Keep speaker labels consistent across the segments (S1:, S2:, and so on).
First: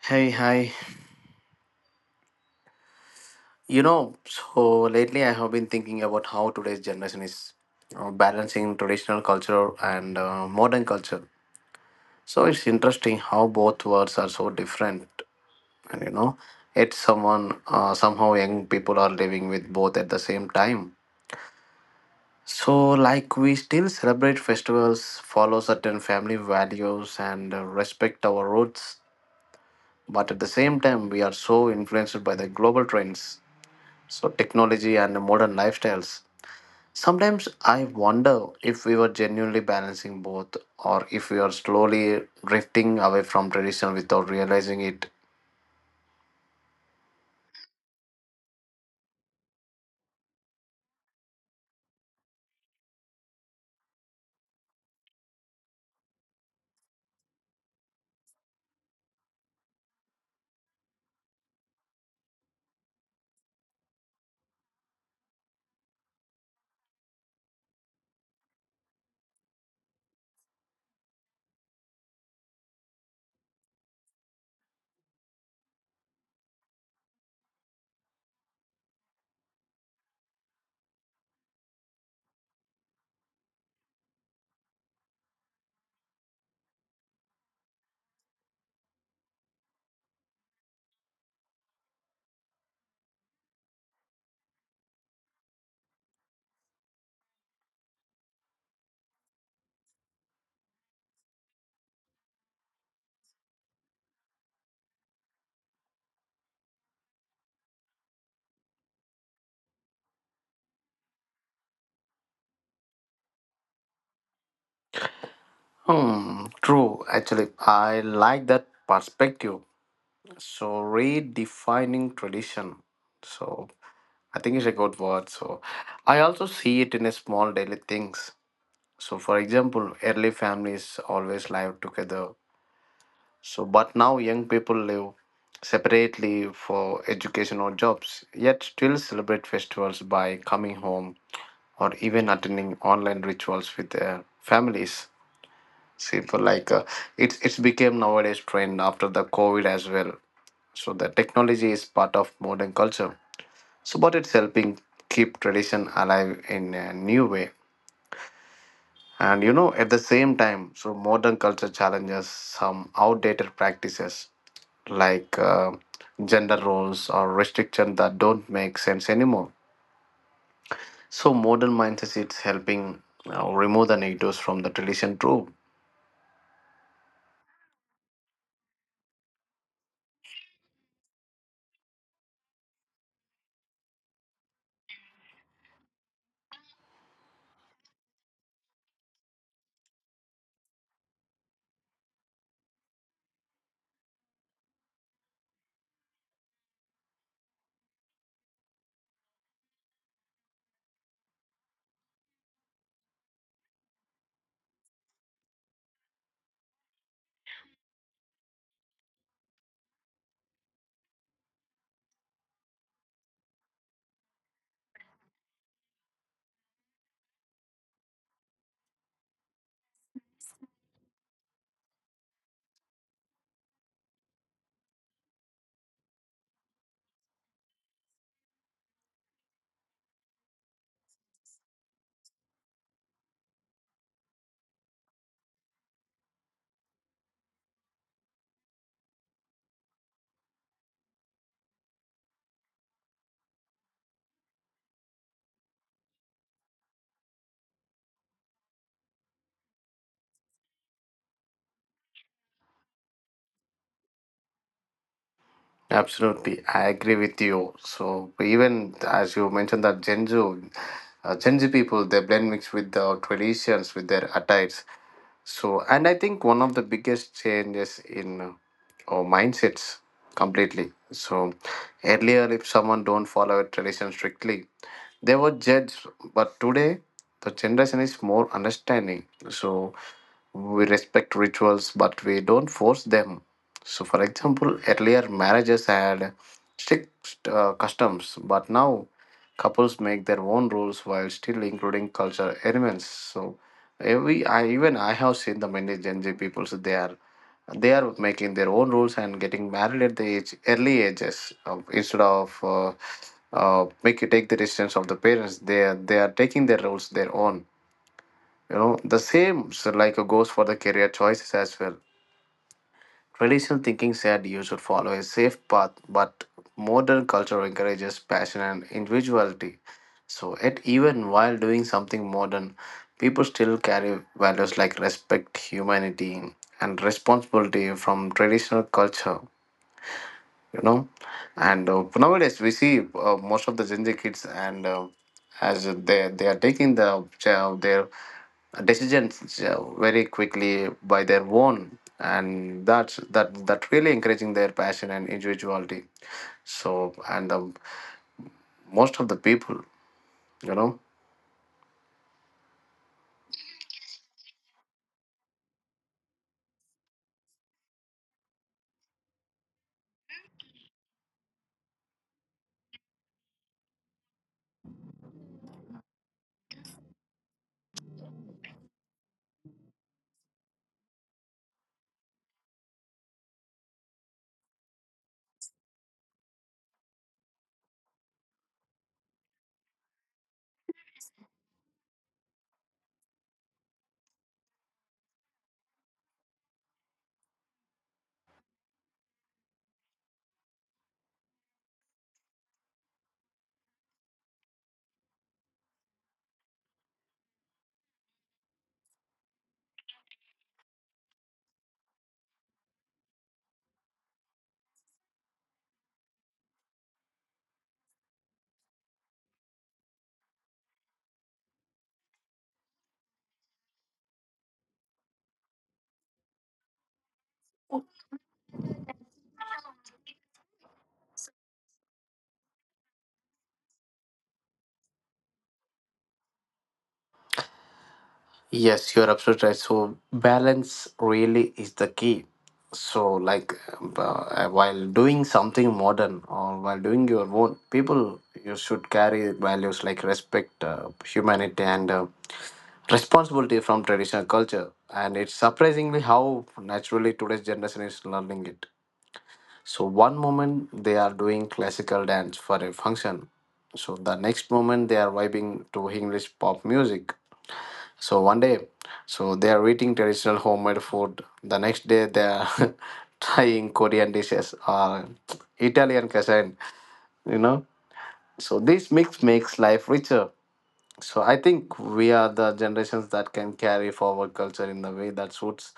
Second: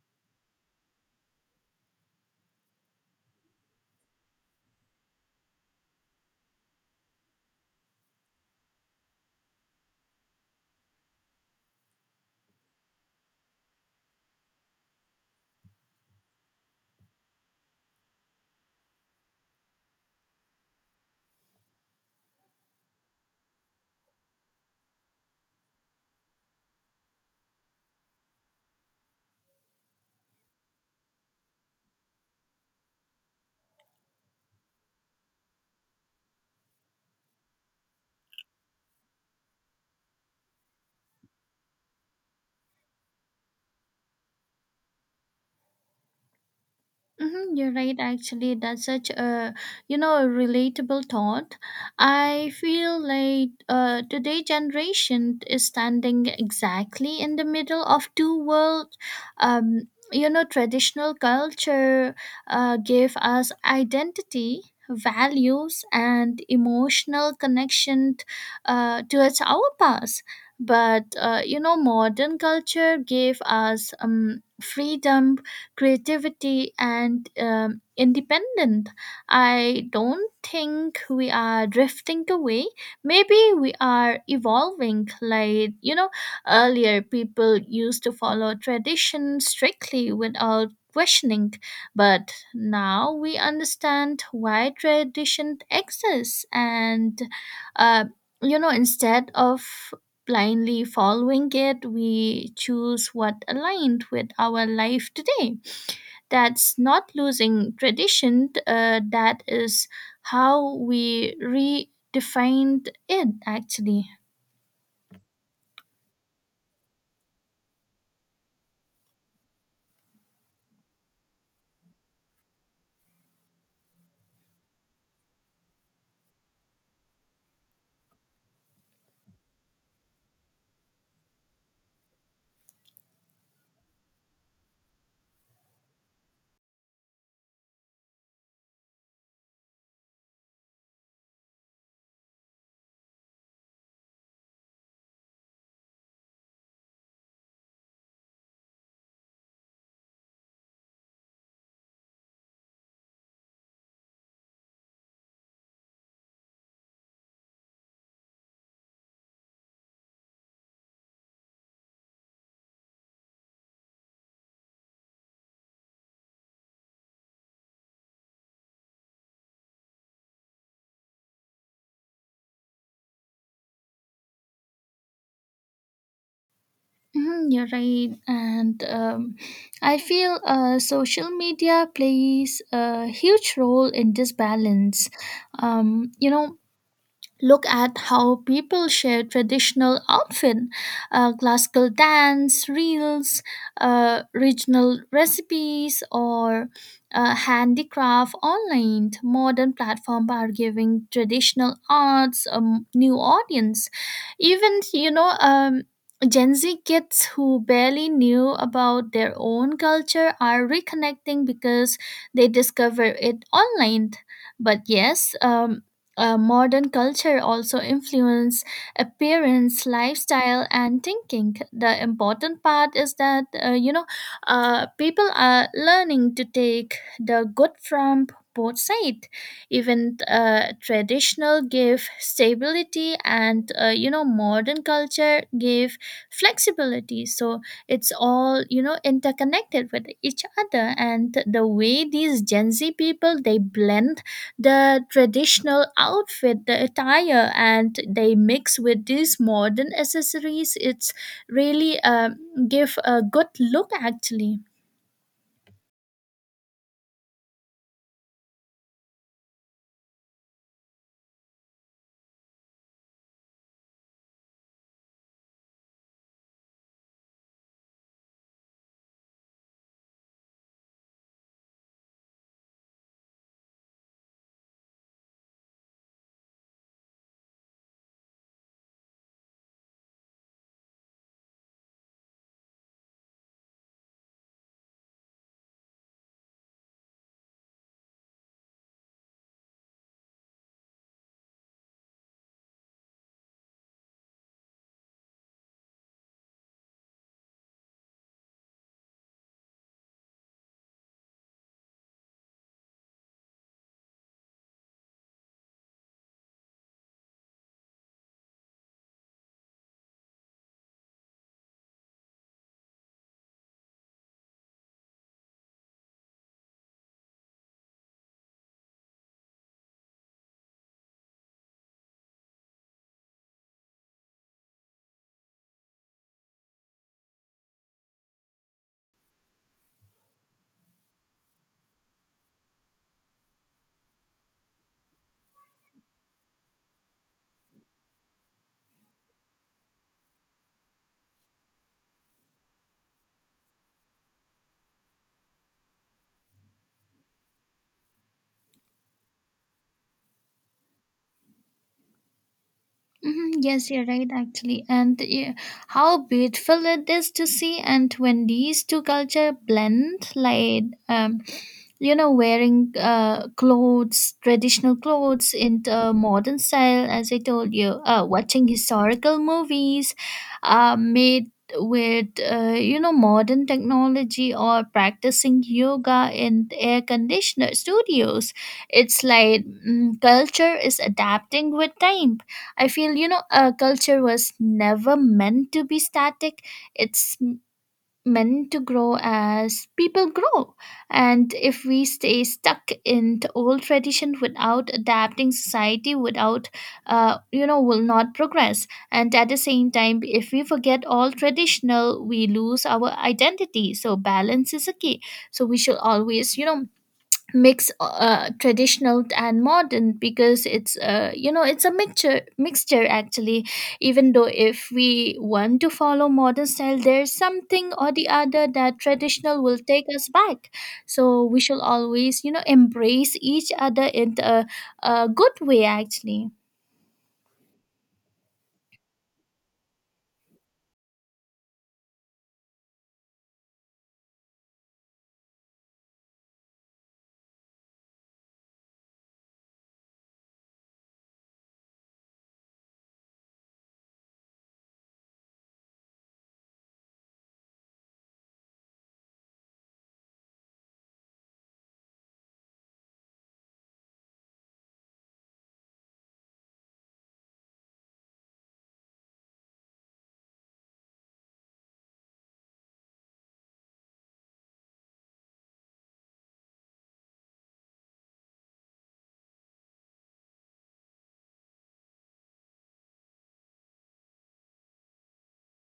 S1: Hey, hi. You know, so lately I have been thinking about how today's generation is balancing traditional culture and modern culture. So it's interesting how both worlds are so different, and you know, it's someone somehow young people are living with both at the same time. So like we still celebrate festivals, follow certain family values, and respect our roots, but at the same time we are so influenced by the global trends, so technology and the modern lifestyles. Sometimes I wonder if we were genuinely balancing both, or if we are slowly drifting away from tradition without realizing it.
S2: Mm-hmm, you're right. Actually, that's such a a relatable thought. I feel like today generation is standing exactly in the middle of two worlds. Traditional culture gave us identity, values, and emotional connection towards our past. But modern culture gave us freedom, creativity, and independence. I don't think we are drifting away. Maybe we are evolving. Like, you know, earlier people used to follow tradition strictly without questioning, but now we understand why tradition exists, and uh, instead of blindly following it, we choose what aligned with our life today. That's not losing tradition, that is how we redefined it actually.
S1: Hmm, true. Actually, I like that perspective. So redefining tradition, so I think it's a good word. So I also see it in a small daily things. So for example, early families always live together. But now young people live separately for education or jobs, yet still celebrate festivals by coming home or even attending online rituals with their families. Simple, like, it's became nowadays trend after the COVID as well. So the technology is part of modern culture. But it's helping keep tradition alive in a new way. And at the same time, so modern culture challenges some outdated practices like, gender roles or restrictions that don't make sense anymore. So modern mindset is helping remove the negatives from the tradition too.
S2: Mhm, you're right. And I feel social media plays a huge role in this balance. Um, you know, Look at how people share traditional outfit, classical dance, reels, regional recipes, or handicraft online. Modern platforms are giving traditional arts a new audience. Even Gen Z kids who barely knew about their own culture are reconnecting because they discover it online. But yes, modern culture also influence appearance, lifestyle, and thinking. The important part is that people are learning to take the good from both sides. Even traditional give stability, and modern culture give flexibility, so it's all interconnected with each other. And the way these Gen Z people, they blend the traditional outfit, the attire, and they mix with these modern accessories. It's really give a good look actually.
S1: Absolutely, I agree with you. So even as you mentioned that Gen Z people they blend mix with the traditions with their attires. So and I think one of the biggest changes in our mindsets completely. So earlier, if someone don't follow a tradition strictly, they were judged, but today the generation is more understanding, so we respect rituals but we don't force them. So for example, earlier marriages had strict customs, but now couples make their own rules while still including cultural elements. So every I even I have seen the many Gen Z people, so they are making their own rules and getting married at the age early ages of, instead of make you take the decisions of the parents, they are taking their rules their own, the same, so like, goes for the career choices as well. Traditional thinking said you should follow a safe path, but modern culture encourages passion and individuality. So, yet even while doing something modern, people still carry values like respect, humanity, and responsibility from traditional culture. You know and uh, nowadays we see, most of the Gen Z kids and as they are taking the, their decisions, very quickly by their own, and that really encouraging their passion and individuality. So and most of the people you know
S2: Mhm. Yes, you're right, actually. And yeah, how beautiful it is to see. And when these two culture blend, like, wearing clothes, traditional clothes into modern style, as I told you, watching historical movies made with, modern technology, or practicing yoga in air conditioner studios. It's like culture is adapting with time. I feel, you know, a culture was never meant to be static. It's meant to grow as people grow. And if we stay stuck in the old tradition without adapting, society, without, will not progress. And at the same time, if we forget all traditional, we lose our identity. So balance is a key. So we should always, you know, mix traditional and modern, because it's it's a mixture actually. Even though if we want to follow modern style, there's something or the other that traditional will take us back. So we should always, you know, embrace each other in a good way actually.
S1: Yes, you're absolutely right. So balance really is the key. So like, while doing something modern or while doing your own, people you should carry values like respect, humanity, and, responsibility from traditional culture. And it's surprisingly how naturally today's generation is learning it. So one moment they are doing classical dance for a function, so the next moment they are vibing to English pop music. So one day, so they are eating traditional homemade food. The next day, they are trying Korean dishes or Italian cuisine. You know, so this mix makes life richer. So I think we are the generations that can carry forward culture in the way that suits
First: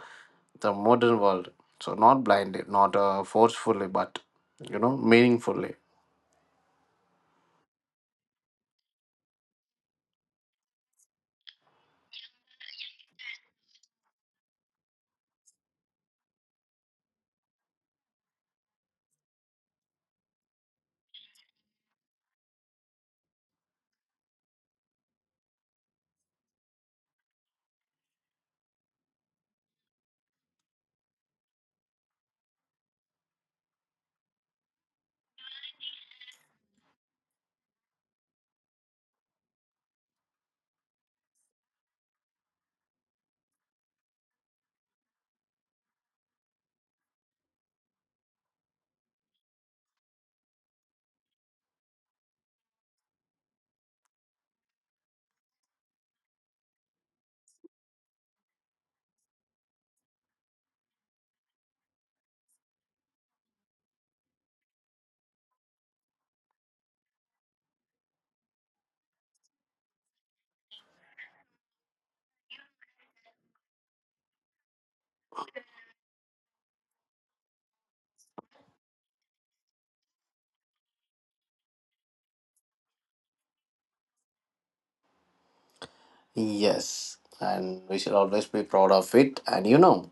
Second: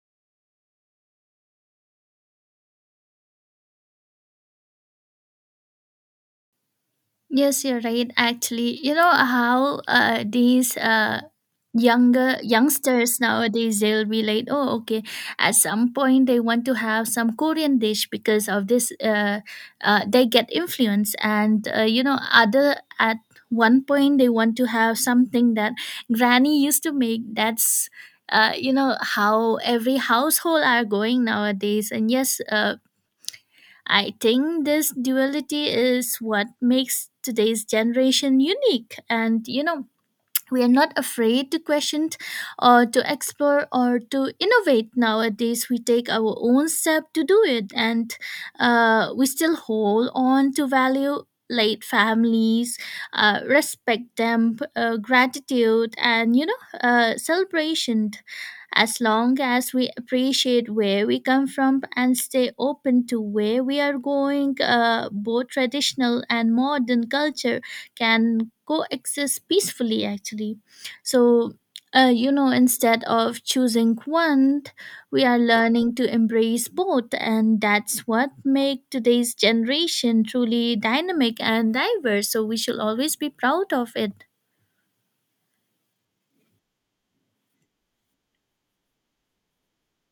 S1: the modern world. So not blindly, not, forcefully, but meaningfully.
S2: Yes, you're right. Actually, you know how these younger youngsters nowadays, they'll be like, oh, okay. At some point, they want to have some Korean dish because of this. They get influence, and other at one point they want to have something that Granny used to make. That's you know how every household are going nowadays. And yes, I think this duality is what makes today's generation unique. And, you know, we are not afraid to question or to explore or to innovate nowadays. We take our own step to do it. And we still hold on to value late families, respect them, gratitude, and, you know, celebration. As long as we appreciate where we come from and stay open to where we are going, both traditional and modern culture can coexist peacefully, actually. So, you know, instead of choosing one, we are learning to embrace both, and that's what make today's generation truly dynamic and diverse. So we should always be proud of it.
S1: Yes, and we should always be proud of it. And you know,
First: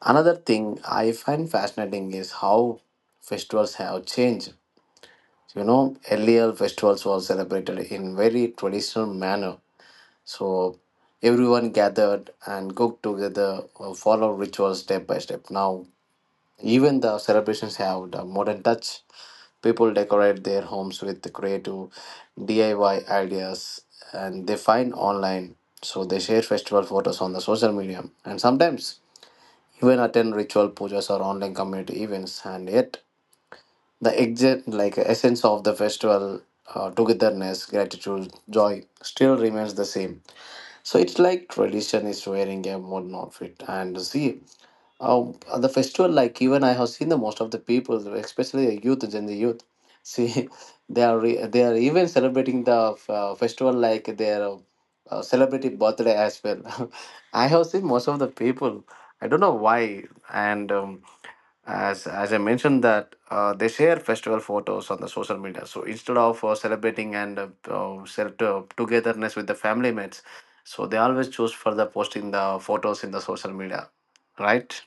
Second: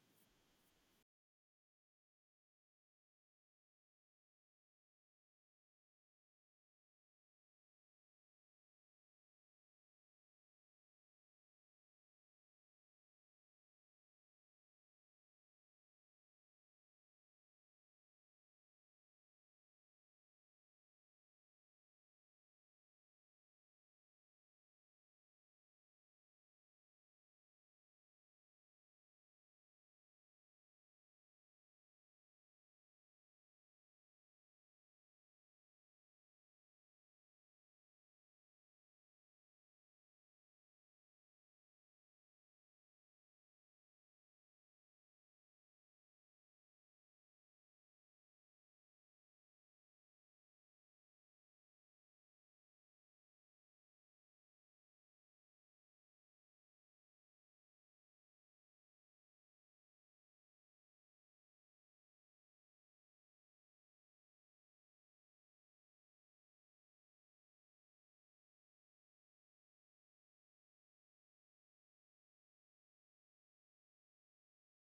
S1: another thing I find fascinating is how festivals have changed. You know, earlier festivals were celebrated in very traditional manner. So everyone gathered and cooked together, followed rituals step by step. Now, even the celebrations have the modern touch. People decorate their homes with creative DIY ideas and they find online. So they share festival photos on the social media and sometimes even attend ritual pujas or online community events. And yet, the exact like essence of the festival, togetherness, gratitude, joy, still remains the same. So it's like tradition is wearing a modern outfit, and see, at the festival, like even I have seen the most of the people, especially the youth and the youth. See, they are even celebrating the festival like their, celebrating birthday as well. I have seen most of the people. I don't know why. And as I mentioned that they share festival photos on the social media. So instead of celebrating and togetherness with the family mates, so they always choose for the posting the photos in the social media, right?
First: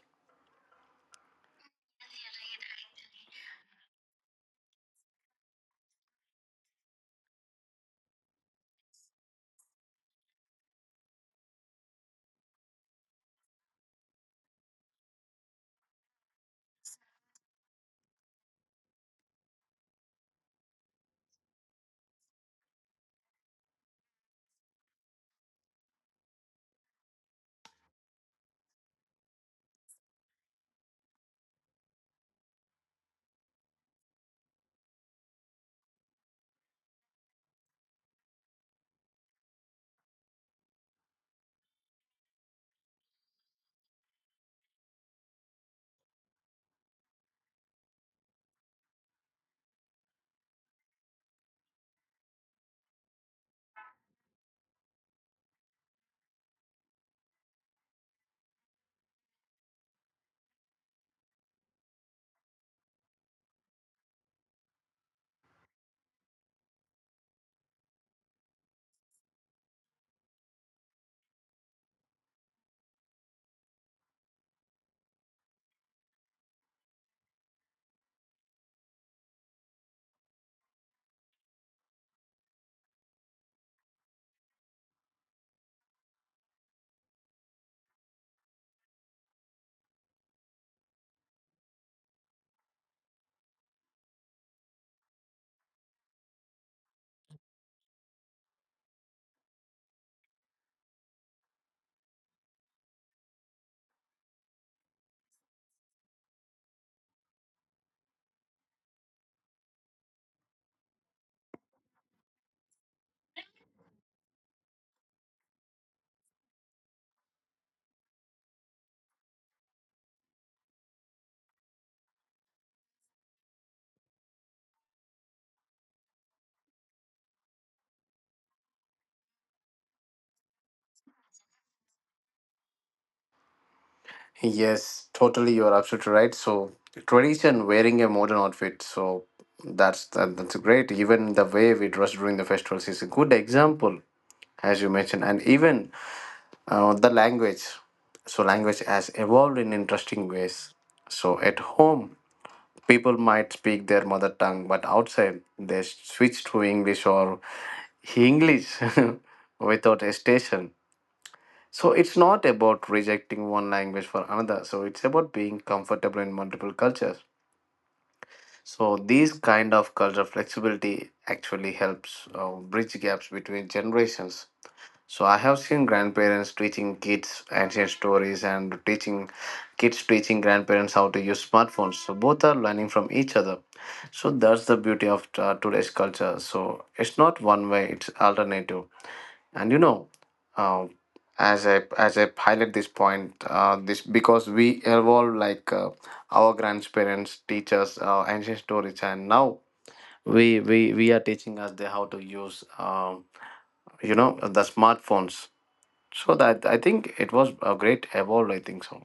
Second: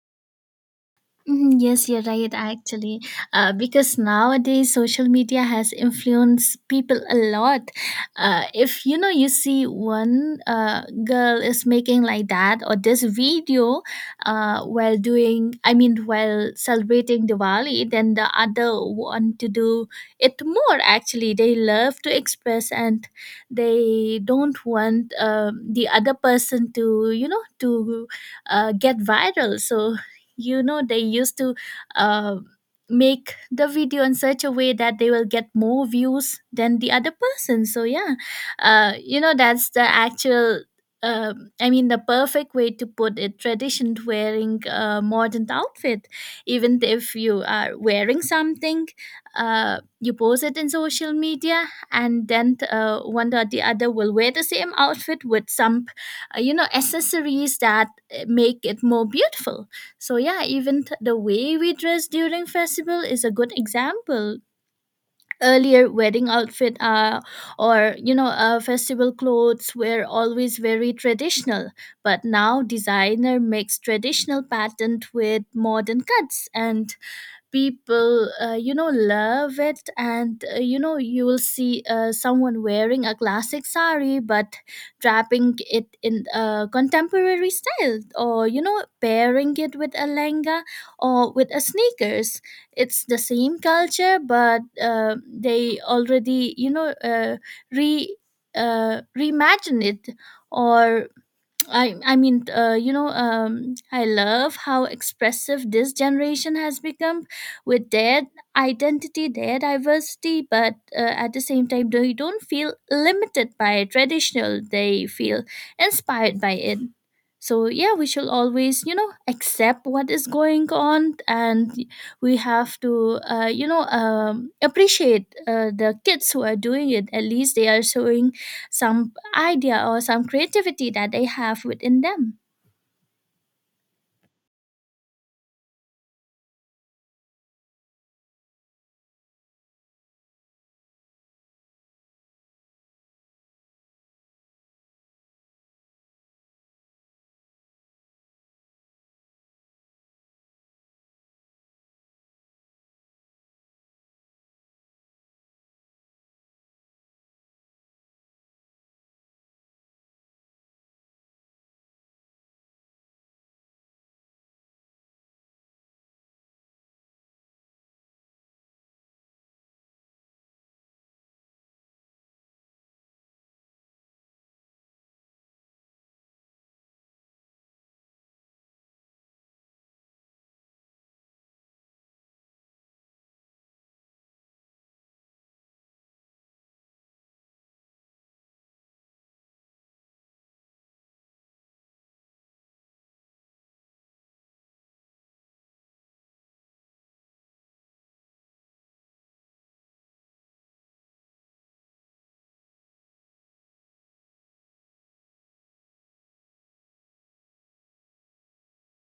S2: Mhm. Yes, you're right, actually. Because nowadays social media has influenced people a lot. If you know, you see one girl is making like that or this video while doing, I mean, while celebrating Diwali, then the other want to do it more, actually. They love to express, and they don't want the other person to, you know, to get viral. So you know they used to uh, make the video in such a way that they will get more views than the other person. So yeah, you know that's the actual I mean the perfect way to put it, tradition to wearing a modern outfit. Even if you are wearing something, you post it in social media, and then one or the other will wear the same outfit with some you know accessories that make it more beautiful. So yeah, even the way we dress during festival is a good example. Earlier, wedding outfit or you know festival clothes were always very traditional, but now designer makes traditional pattern with modern cuts, and people you know love it. And you know you will see someone wearing a classic sari but wrapping it in a contemporary style, or you know pairing it with a lenga or with a sneakers. It's the same culture, but they already you know re reimagine it. Or I mean, I love how expressive this generation has become with their identity, their diversity, but at the same time, they don't feel limited by traditional. They feel inspired by it. So yeah, we should always, you know, accept what is going on, and we have to, appreciate the kids who are doing it. At least they are showing some idea or some creativity that they have within them.
S1: Yes, totally. You're absolutely right. So tradition, wearing a modern outfit. So that's great. Even the way we dress during the festivals is a good example, as you mentioned, and even, the language. So language has evolved in interesting ways. So at home, people might speak their mother tongue, but outside they switch to English or English without hesitation. So it's not about rejecting one language for another. So it's about being comfortable in multiple cultures. So these kind of cultural flexibility actually helps bridge gaps between generations. So I have seen grandparents teaching kids ancient stories and teaching kids teaching grandparents how to use smartphones. So both are learning from each other. So that's the beauty of, today's culture. So it's not one way; it's alternative. And uh, as I highlight this point, this because we evolve like, our grandparents, teachers, ancient stories, and now we are teaching us the how to use the smartphones. So that I think it was a great evolve. I think so.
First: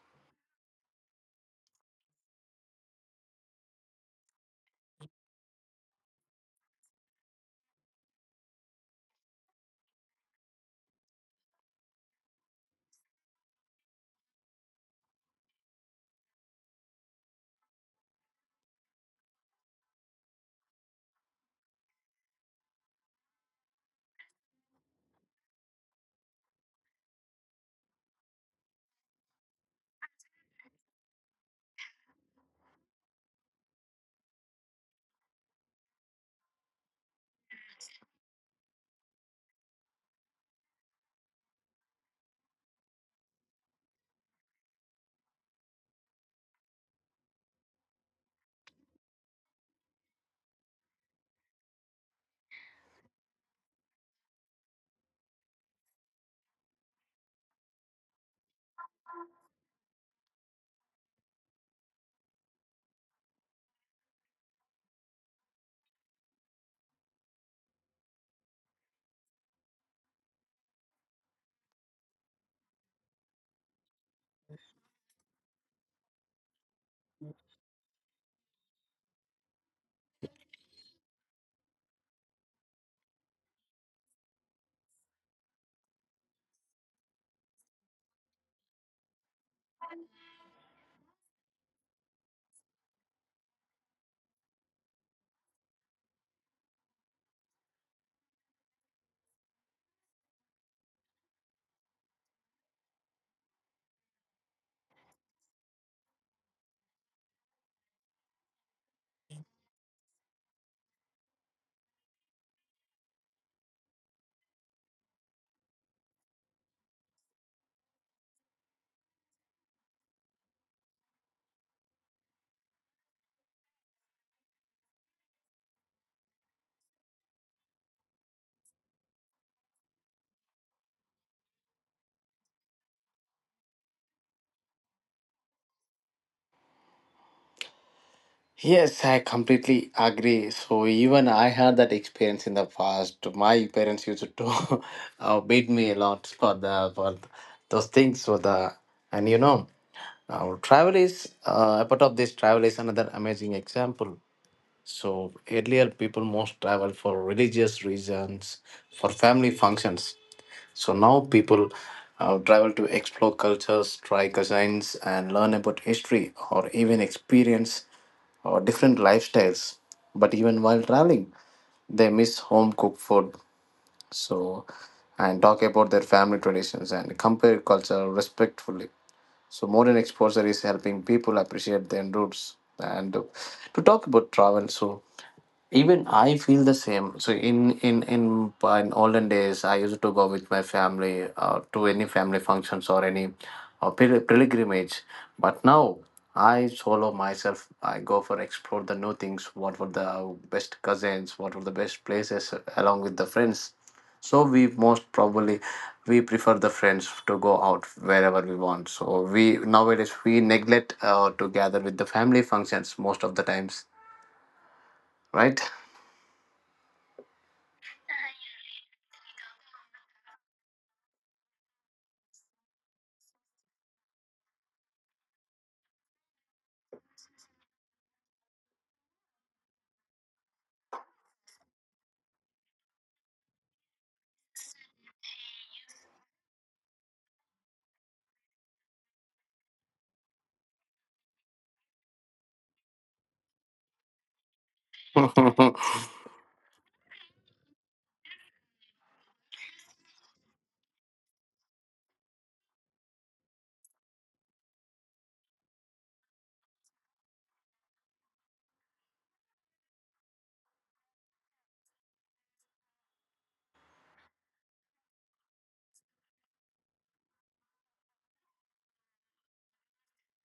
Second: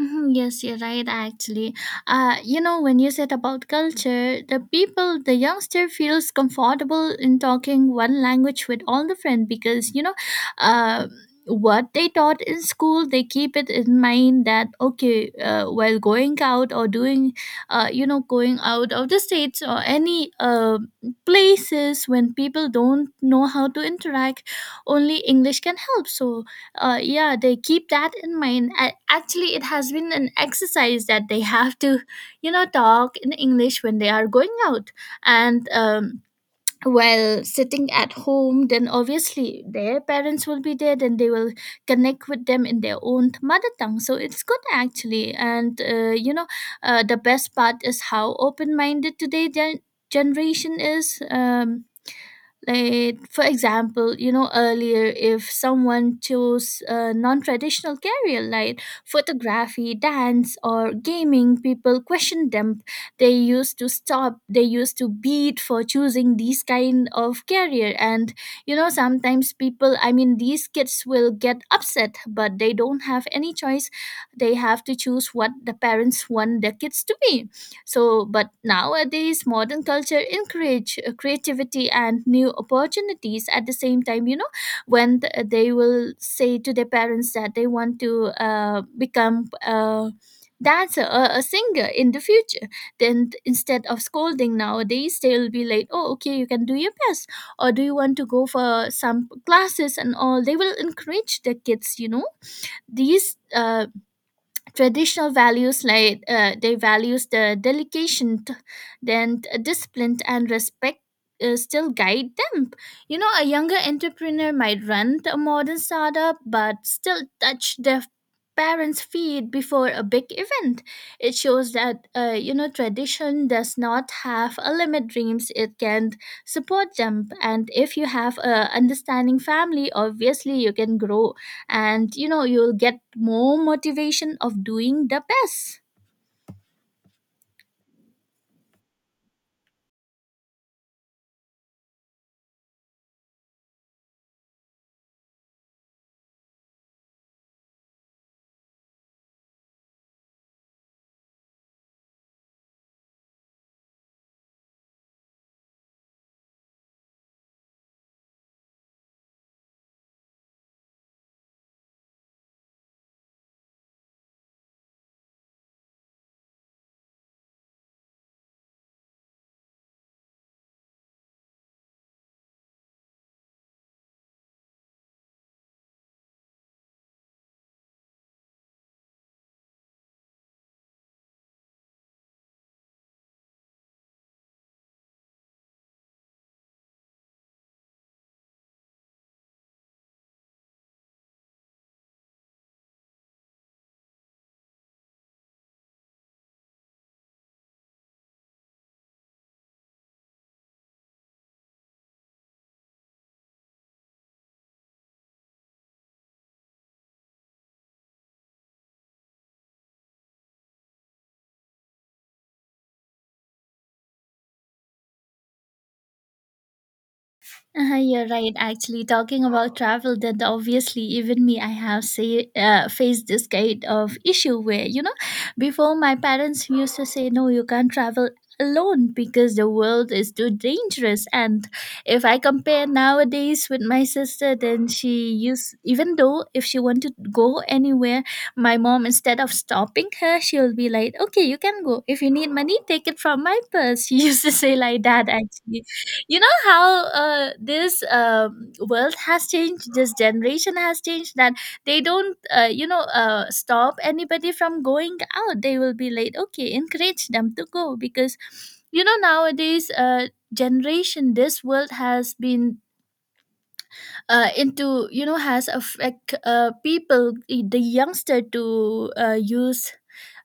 S2: Mhm. Yes, you're right, actually. You know, when you said about culture, the people, the youngster feels comfortable in talking one language with all the friend because, you know, uh, what they taught in school, they keep it in mind that, okay, while going out or doing, going out of the states or any places when people don't know how to interact, only English can help. So, yeah they keep that in mind. Actually it has been an exercise that they have to you know talk in English when they are going out. And while sitting at home, then obviously their parents will be there, then they will connect with them in their own mother tongue, so it's good actually. And the best part is how open-minded today generation is. Like for example, you know, earlier if someone chose a non-traditional career like photography, dance, or gaming, people questioned them. They used to stop, they used to beat for choosing these kind of career. And you know sometimes people, I mean these kids will get upset, but they don't have any choice. They have to choose what the parents want their kids to be. So, but nowadays, modern culture encourage creativity and new opportunities. At the same time, you know, when they will say to their parents that they want to become a dancer or a singer in the future, then instead of scolding nowadays, they'll be like, "Oh, okay, you can do your best," or "Do you want to go for some classes and all?" They will encourage the kids. You know, these. Traditional values like they values the delegation discipline and respect still guide them. You know a younger entrepreneur might run a modern startup but still touch their parents feet before a big event. It shows that you know tradition does not have a limit dreams, it can support them. And if you have a understanding family, obviously you can grow, and you know you'll get more motivation of doing the best.
S1: Yes, I completely agree. So even I had that experience in the past. My parents used to beat me a lot for those things. So the and you know now, travel is, a part of this travel is another amazing example. So earlier people most travel for religious reasons, for family functions. So now people, travel to explore cultures, try cuisines, and learn about history, or even experience or different lifestyles. But even while traveling, they miss home cooked food. So and talk about their family traditions and compare culture respectfully. So modern exposure is helping people appreciate their roots. And to talk about travel, so even I feel the same. So in olden days, I used to go with my family, to any family functions or any pilgrimage. But now I solo myself. I go for explore the new things. What were the best cousins? What were the best places along with the friends? So we most probably we prefer the friends to go out wherever we want. So we nowadays we neglect, to gather with the family functions most of the times, right?
S2: You're right. Actually, talking about travel, then obviously even me, I have say, faced this kind of issue where you know, before my parents used to say, "No, you can't travel alone because the world is too dangerous." And if I compare nowadays with my sister, then she used even though if she wanted to go anywhere, my mom instead of stopping her, she'll be like, "Okay, you can go. If you need money, take it from my purse." She used to say like that actually. You know how this world has changed, this generation has changed, that they don't stop anybody from going out. They will be like okay, encourage them to go because you know nowadays generation this world has been into you know has affect people the youngster to use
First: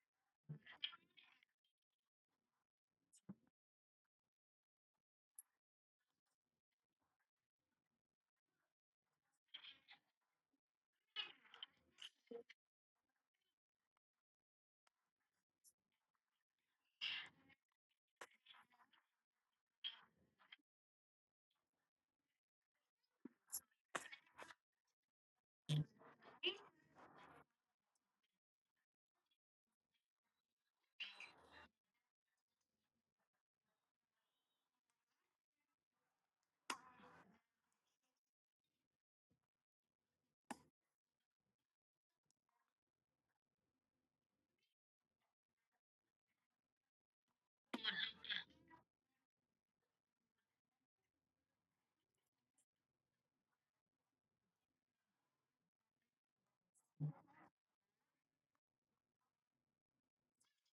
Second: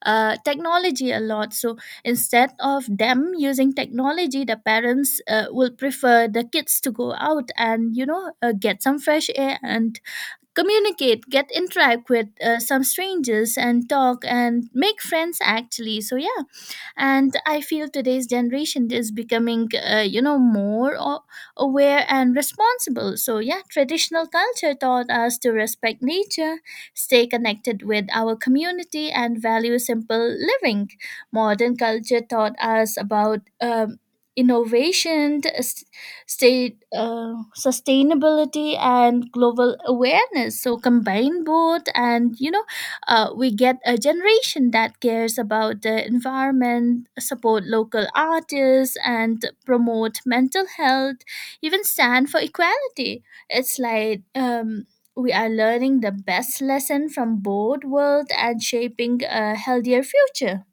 S2: technology a lot. So instead of them using technology, the parents will prefer the kids to go out and you know get some fresh air and communicate, get interact with some strangers and talk and make friends actually. So yeah and I feel today's generation is becoming you know aware and responsible. Traditional culture taught us to respect nature, stay connected with our community, and value simple living. Modern culture taught us about innovation, state sustainability, and global awareness. So combine both, and we get a generation that cares about the environment, support local artists, and promote mental health, even stand for equality. It's like we are learning the best lesson from both world and shaping a healthier future.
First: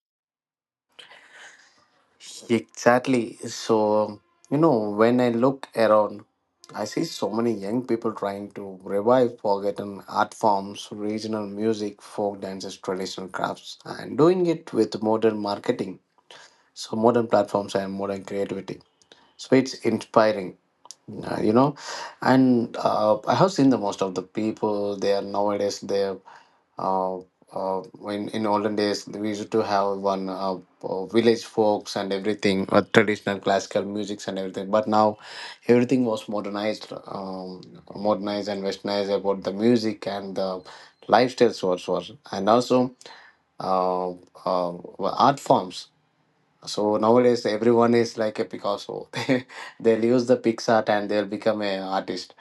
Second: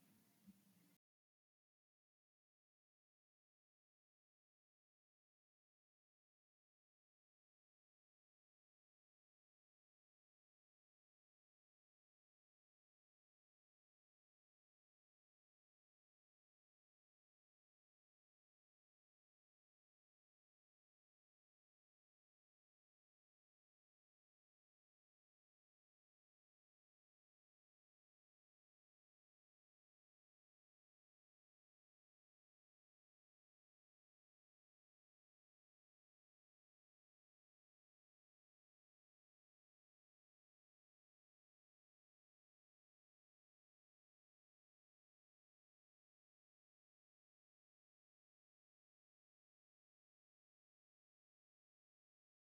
S1: Exactly. So, when I look around, I see so many young people trying to revive forgotten art forms, regional music, folk dances, traditional crafts, and doing it with modern marketing. So, modern platforms and modern creativity. So, it's inspiring, you know. And I have seen the most of the people they are nowadays there, uh, uh, in olden days we used to have one, village folks and everything, traditional classical musics and everything, but now everything was modernized, modernized and westernized about the music and the lifestyles also, and also, uh, uh, well, art forms. So nowadays everyone is like a Picasso. They'll use the pixart and they'll become an artist.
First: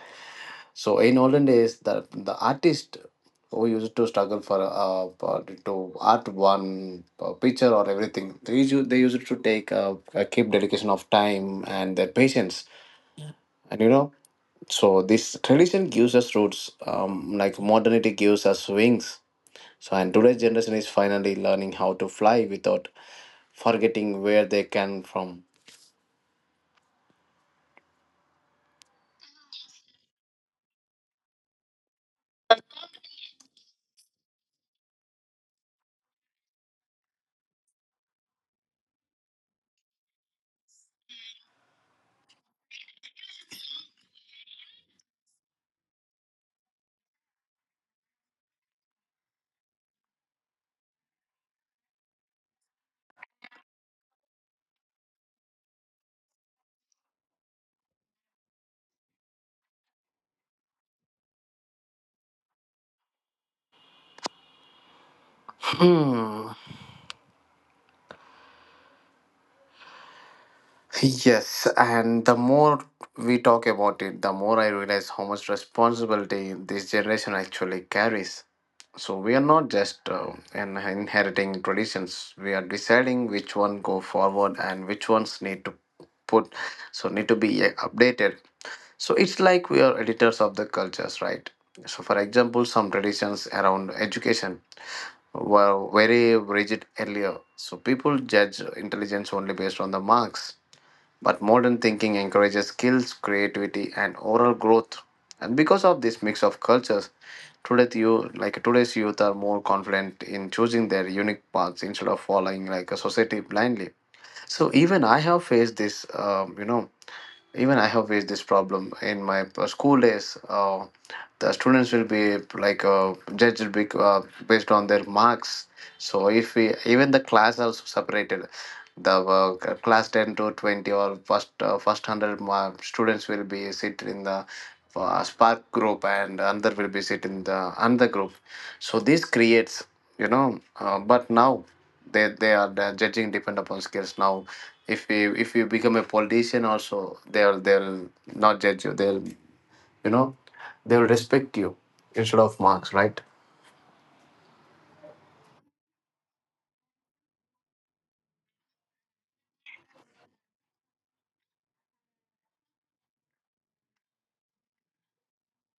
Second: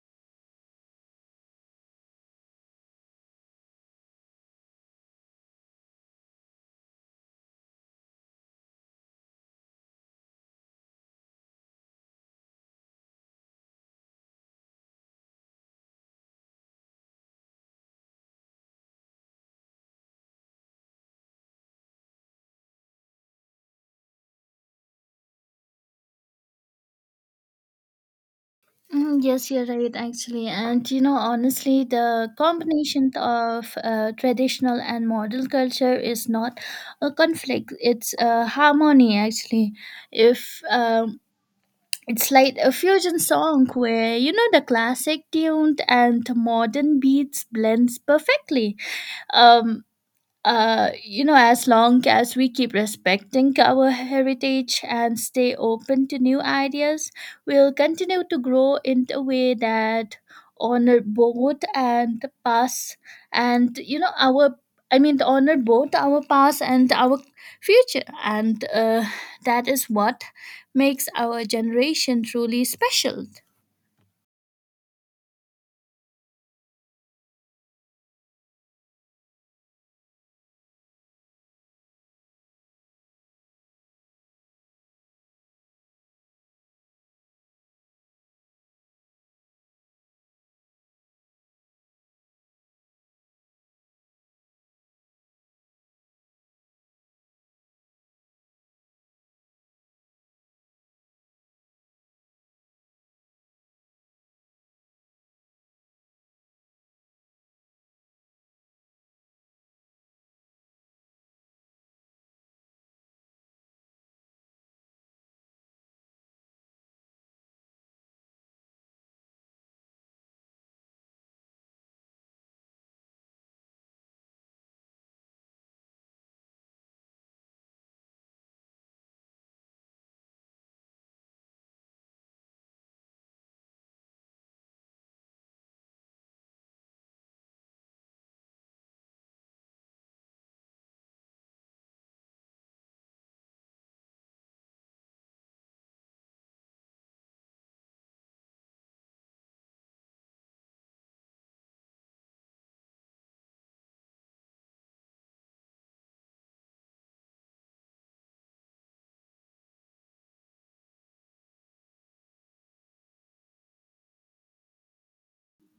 S1: So in olden days, the artist who used to struggle to art one, picture or everything, they used to take, keep dedication of time and their patience, and you know. So this tradition gives us roots, like modernity gives us wings. So and today's generation is finally learning how to fly without forgetting where they came from.
S2: Mm, yes, you're right, actually. And you know, honestly, the combination of traditional and modern culture is not a conflict, it's a harmony, actually. If It's like a fusion song where you know the classic tuned and modern beats blends perfectly. Um, you know, as long as we keep respecting our heritage and stay open to new ideas, we'll continue to grow in a way that honor both and past and you know our I mean to honor both our past and our future. And that is what makes our
S1: Yes, and
S2: generation
S1: the
S2: truly
S1: more
S2: special.
S1: we talk about it, the more I realize how much responsibility this generation actually carries. So we are not just, inheriting traditions; we are deciding which one go forward and which ones need to put, so need to be, updated. So it's like we are editors of the cultures, right? So, for example, some traditions around education were very rigid earlier. So people judge intelligence only based on the marks, but modern thinking encourages skills, creativity, and oral growth. And because of this mix of cultures, today's you like today's youth are more confident in choosing their unique paths instead of following like a society blindly. So even I have faced even I have faced this problem in my school days. The students will be like judged based on their marks. So if we, even the class also separated, the class 10 to 20, or first 100 students will be sit in the spark group, and another will be sit in the another group. So this creates, but now they are the judging depend upon skills now. If you become a politician also, they'll not judge you, they'll, you know, they'll respect you instead of marks, right?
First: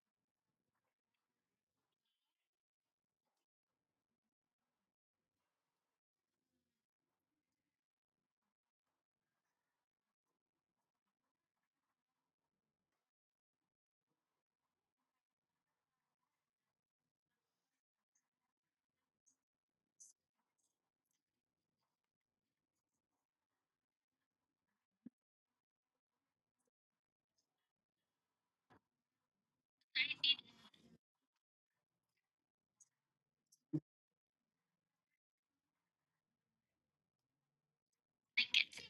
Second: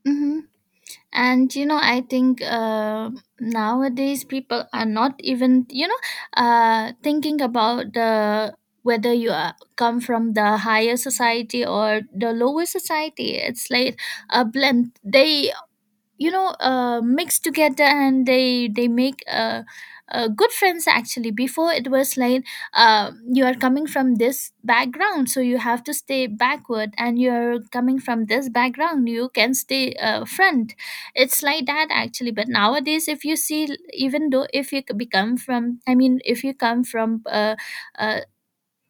S2: Hmm. And you know, I think nowadays people are not even you know thinking about the whether you are, come from the higher society or the lower society. It's like a blend. They you know mixed together and they make good friends, actually. Before it was like you are coming from this background, so you have to stay backward, and you're coming from this background, you can stay front. It's like that, actually. But nowadays, if you see, even though if you become from, I mean if you come from uh,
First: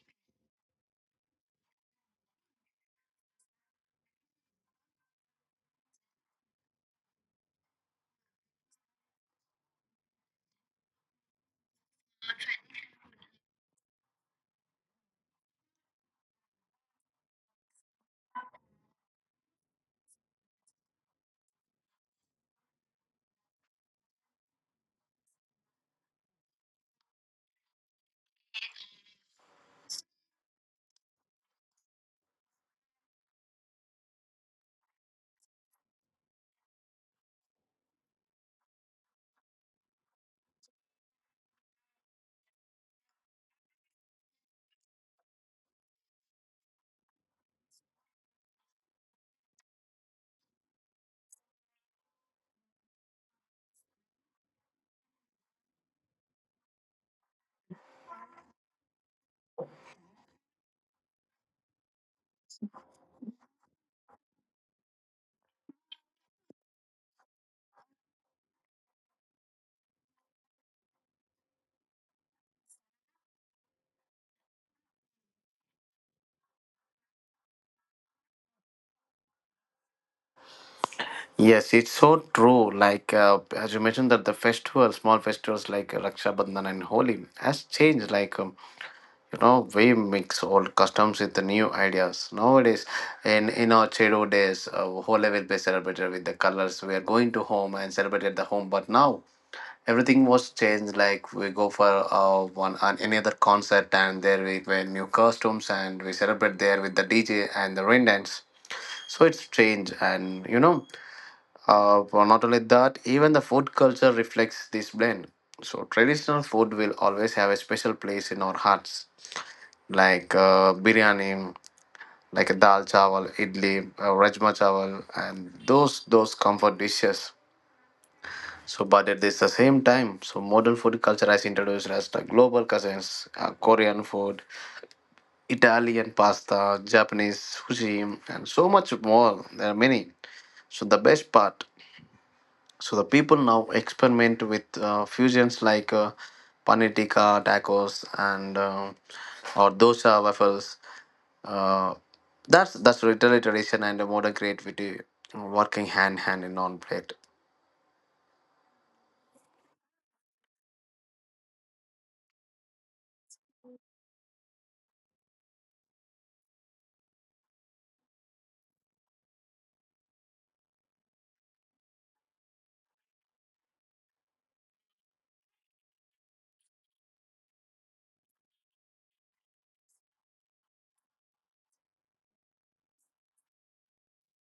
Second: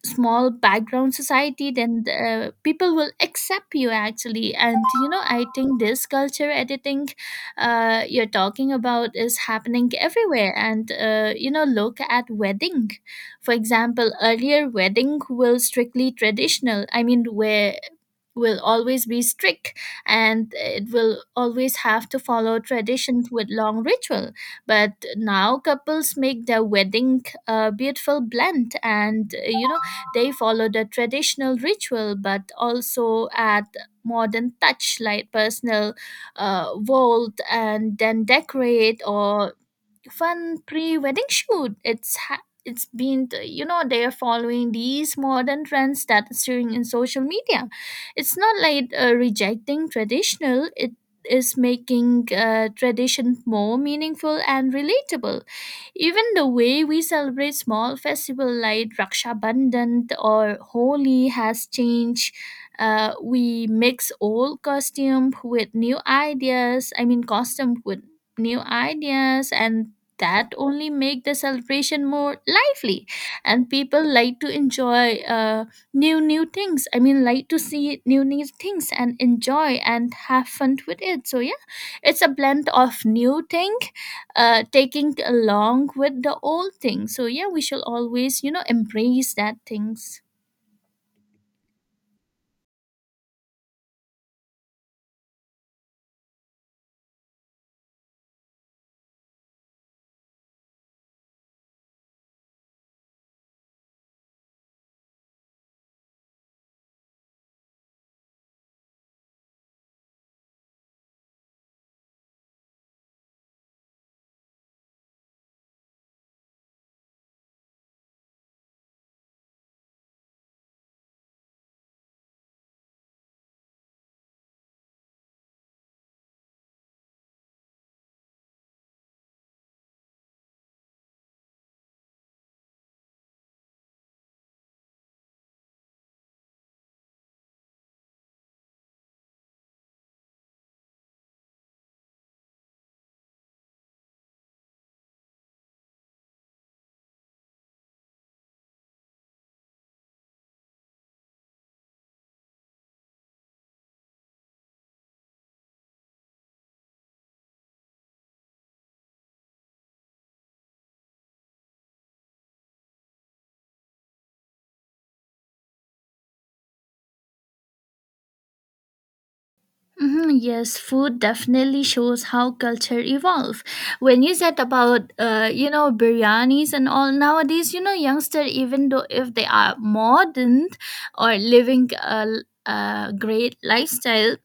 S2: small background society, then people will accept you, actually. And you know, I think this culture editing you're talking about is happening everywhere. And you know, look at wedding, for example. Earlier wedding will strictly traditional, I mean, where will always be strict, and it will always have to follow traditions with long ritual. But now couples make their wedding a beautiful blend, and you know, they follow the traditional ritual but also add modern touch like personal vault and then decorate or fun pre-wedding shoot. It's ha- it's been the- You know, they are following these modern trends that is showing in social media. It's not like rejecting traditional. It is making tradition more meaningful and relatable. Even the way we celebrate small festival like Raksha Bandhan or Holi has changed. We mix old costume with new ideas. I mean, costume with new ideas, and that only make the celebration more lively, and people like to enjoy new new things, I mean like to see new new things and enjoy and have fun with it. So yeah,
S1: Yes, it's so
S2: it's a blend
S1: true.
S2: of new thing
S1: As you mentioned, that the festival,
S2: taking
S1: small festivals
S2: along
S1: like
S2: with
S1: raksha
S2: the
S1: bandhan
S2: old
S1: and
S2: thing.
S1: holi
S2: So yeah, we
S1: has
S2: shall
S1: changed.
S2: always you know embrace
S1: You know,
S2: that
S1: we
S2: things.
S1: mix old customs with the new ideas nowadays. In our childhood days, holi will be celebrated with the colors. We are going to home and celebrate at the home, but now everything was changed. Like we go for one on any other concert, and there we wear new costumes, and we celebrate there with the DJ and the rain dance. So it's changed. And you know, not only that, even the food culture reflects this blend. So traditional food will always have a special place in our hearts, like biryani, like dal chawal, idli, rajma chawal, and those comfort dishes. So, but at this the same time, so modern food culture has introduced us the global cuisines: Korean food, Italian pasta, Japanese sushi, and so much more. There are many. So the best part, so the people now experiment with fusions like paneer tikka, tacos, and or dosa waffles. Uh, that's literally tradition and modern creativity working hand in on plate.
S2: Mhm, yes, food definitely shows how culture evolve. When you said about you know biryanis and all nowadays, you know youngster, even though if they are modern or living a great lifestyle,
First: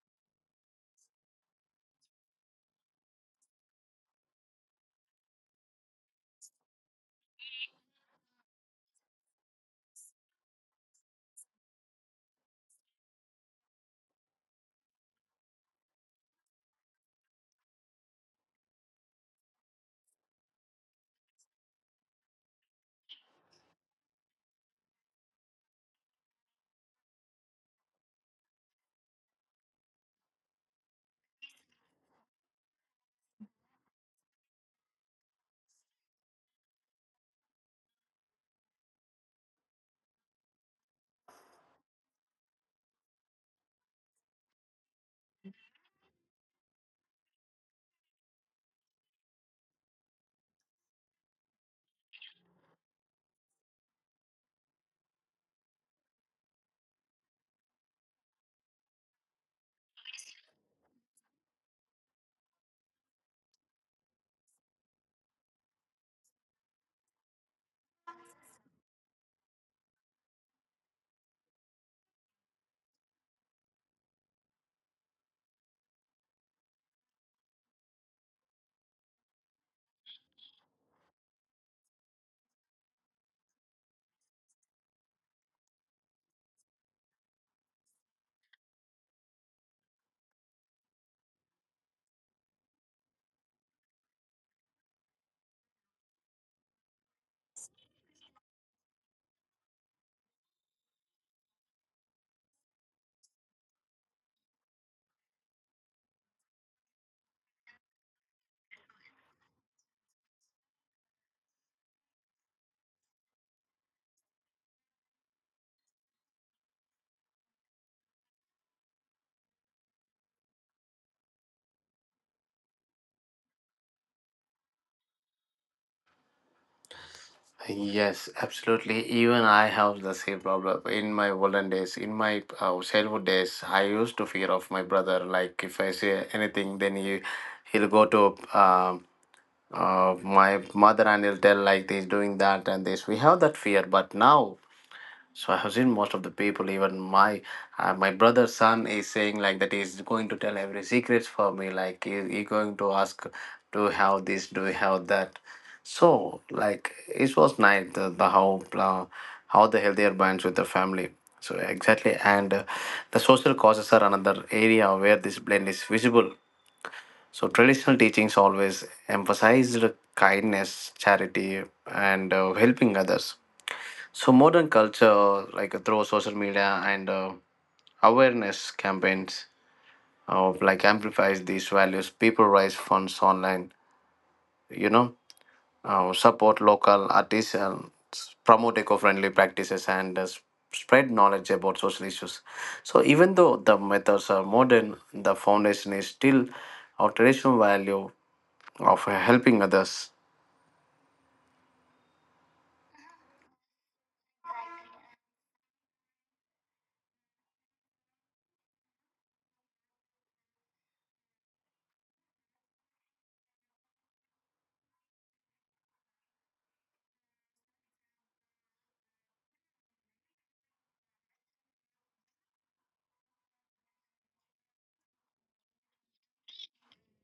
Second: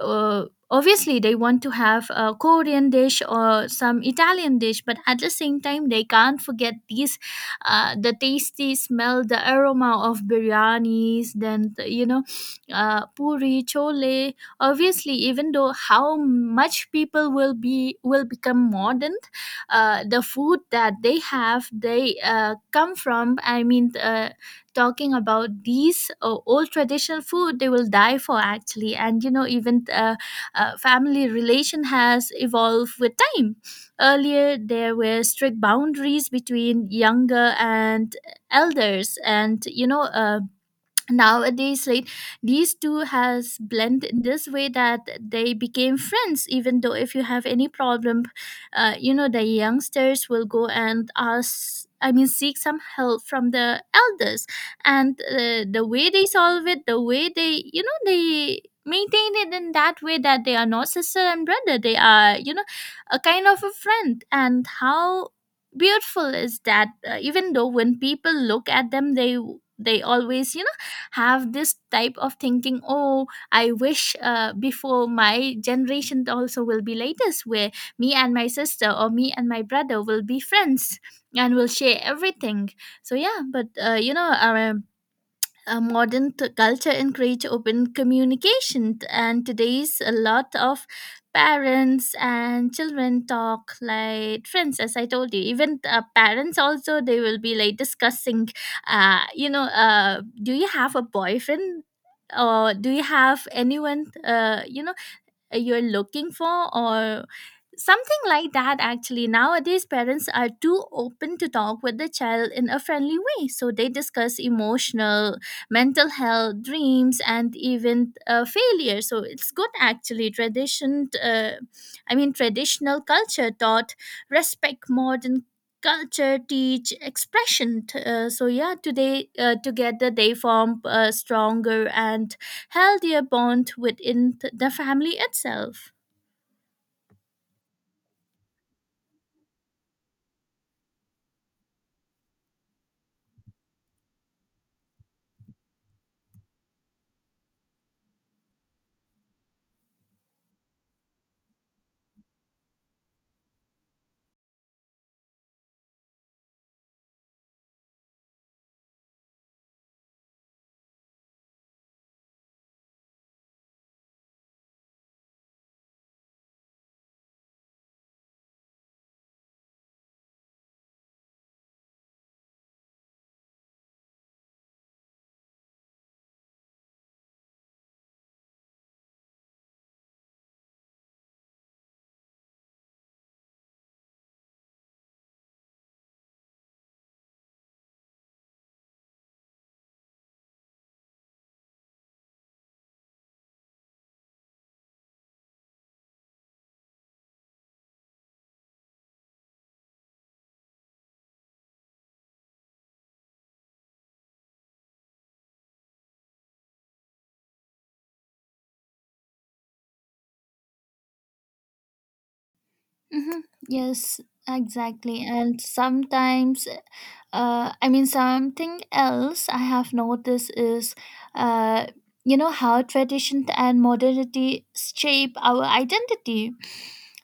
S2: uh, obviously they want to have a Korean dish or some Italian dish, but at the same time they can't forget these the tasty smell, the aroma of biryanis, then you know puri, chole. Obviously, even though how much people will be will become modern, the food that they have they come from, I mean talking about these old traditional food, they will die for, actually. And you know, even family relation has evolved with time. Earlier there were strict boundaries between younger and elders, and you know nowadays like these two has blended in this way that they became friends. Even though if you have any problem, you know the youngsters will go and ask, I mean seek some help from the elders, and the way they solve it, the way they you know they maintain it, in that way that they are not sister and brother, they are you know a kind of a friend. And how beautiful is that, even though when people look at them, they always you have this type of thinking, oh, I wish before my generation also will be like this, where me and my sister or me and my brother will be friends and will share everything. So yeah, but you know our modern culture encourage open communication, and today's a lot of parents and children talk like friends. As I told you, even parents also they will be like discussing you know do you have a boyfriend, or do you have anyone you know you're looking for, or something like that, actually. Nowadays, parents are too open to talk with the child in a friendly way. So they discuss emotional, mental health, dreams, and even failure. So it's good, actually. Tradition, I mean, traditional culture taught respect, modern culture teach expression.
S1: Yes,
S2: So yeah,
S1: absolutely.
S2: today
S1: Even I have
S2: together
S1: the
S2: they
S1: same
S2: form
S1: problem in
S2: a
S1: my olden
S2: stronger
S1: days. In
S2: and
S1: my
S2: healthier
S1: childhood days,
S2: bond
S1: I used to
S2: within
S1: fear of
S2: the
S1: my
S2: family
S1: brother. Like if I
S2: itself.
S1: say anything, then he'll go to my mother and he'll tell like this, doing that and this. We have that fear, but now, so I have seen most of the people, even my my brother's son is saying like that he's going to tell every secrets for me. Like he going to ask, do you have this? Do you have that? So like it was nice the uh, how the healthier binds with the family. So exactly, and the social causes are another area where this blend is visible. So traditional teachings always emphasized kindness, charity, and helping others. So modern culture, like through social media and awareness campaigns, like amplifies these values. People raise funds online, you know, support local artisans, promote eco-friendly practices, and spread knowledge about social issues. So even though the methods are modern, the foundation is still our traditional value of helping others.
S2: Hmm. Yes, exactly. And sometimes, I mean, something else I have noticed is, uh, you know, how tradition and modernity shape our identity.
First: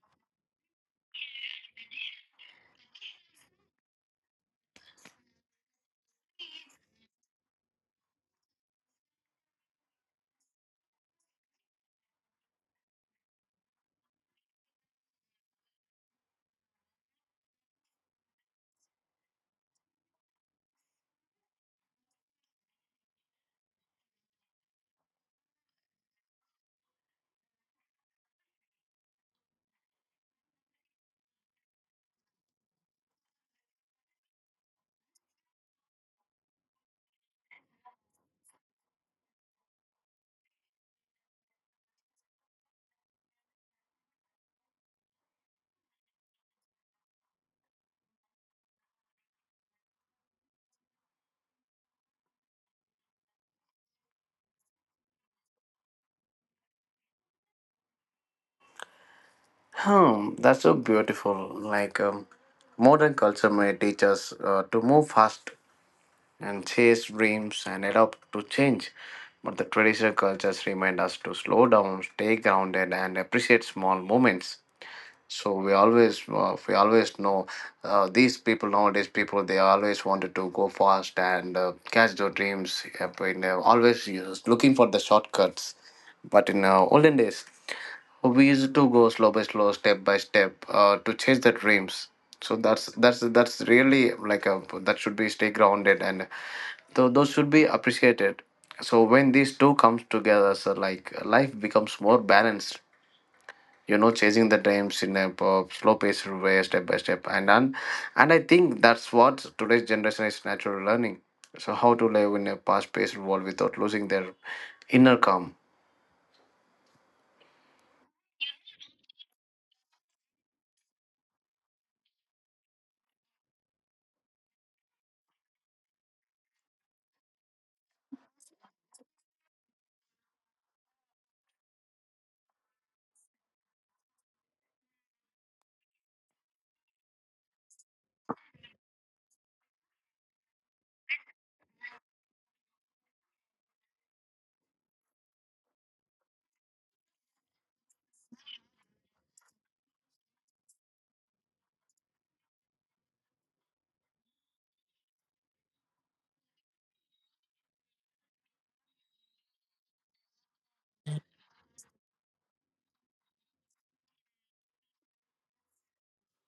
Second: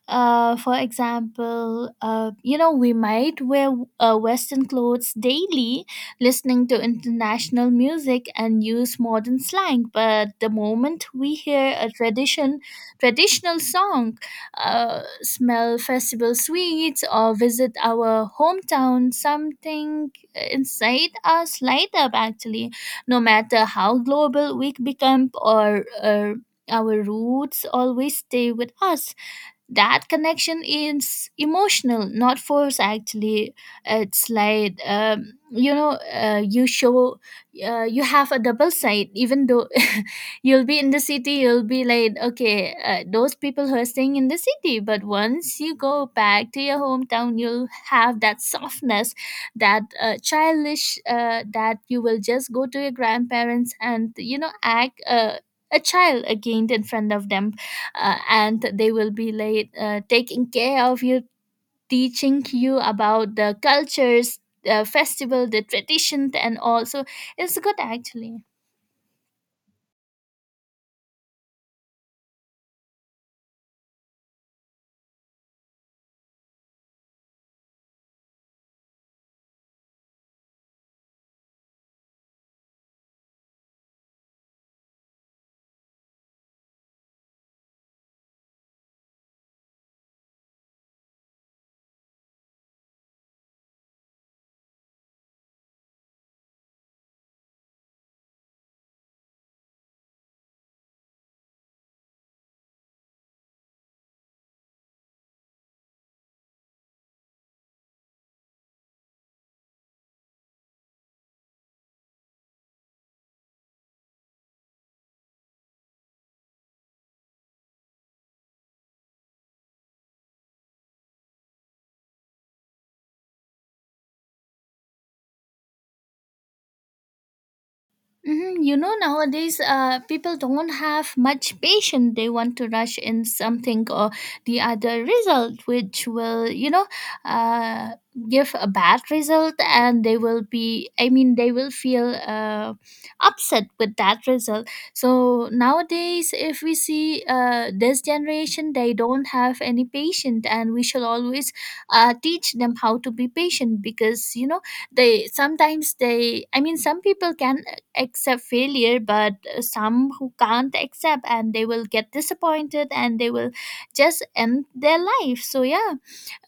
S2: For example, you know, we might wear Western clothes daily, listening to international music, and use modern slang. But the moment we hear a tradition, traditional song, smell festival sweets, or visit our hometown, something inside us light up, actually. No matter how global we become, or our roots always stay with us. That connection is emotional, not forced, actually. It's like you know you show you have a double side. Even though you'll be in the city, you'll be like, okay, those people who are staying in the city, but once you go back to your hometown, you'll have that softness, that childish, that you will just go to your grandparents and you know act a child again in front of them. And they will be like
S1: Hmm,
S2: taking
S1: that's so
S2: care of you,
S1: beautiful.
S2: teaching you
S1: Modern
S2: about
S1: culture
S2: the
S1: may teach us
S2: cultures,
S1: to
S2: the
S1: move
S2: festival,
S1: fast
S2: the tradition, and
S1: and
S2: all. So
S1: chase
S2: it's
S1: dreams
S2: good,
S1: and adapt
S2: actually.
S1: to change. But the traditional cultures remind us to slow down, stay grounded, and appreciate small moments. So we always know, these people nowadays. People they always wanted to go fast and catch their dreams. Always looking for the shortcuts. But in olden days, we used to go slow by slow, step by step, to chase the dreams. So that's really like a, that should be stay grounded, and so those should be appreciated. So when these two comes together, so like life becomes more balanced. You know, chasing the dreams in a slow paced way, step by step, and I think that's what today's generation is natural learning. So how to live in a fast paced world without losing their inner calm.
S2: Hmm. You know, nowadays people don't have much patience. They want to rush in something or the other result, which will, you know, uh, give a bad result, and they will be, I mean, they will feel upset with that result. So nowadays, if we see this generation, they don't have any patience, and we shall always teach them how to be patient because, you know, they sometimes they I mean some people can accept failure, but some who can't accept, and they will get disappointed, and they will just end their life. So yeah,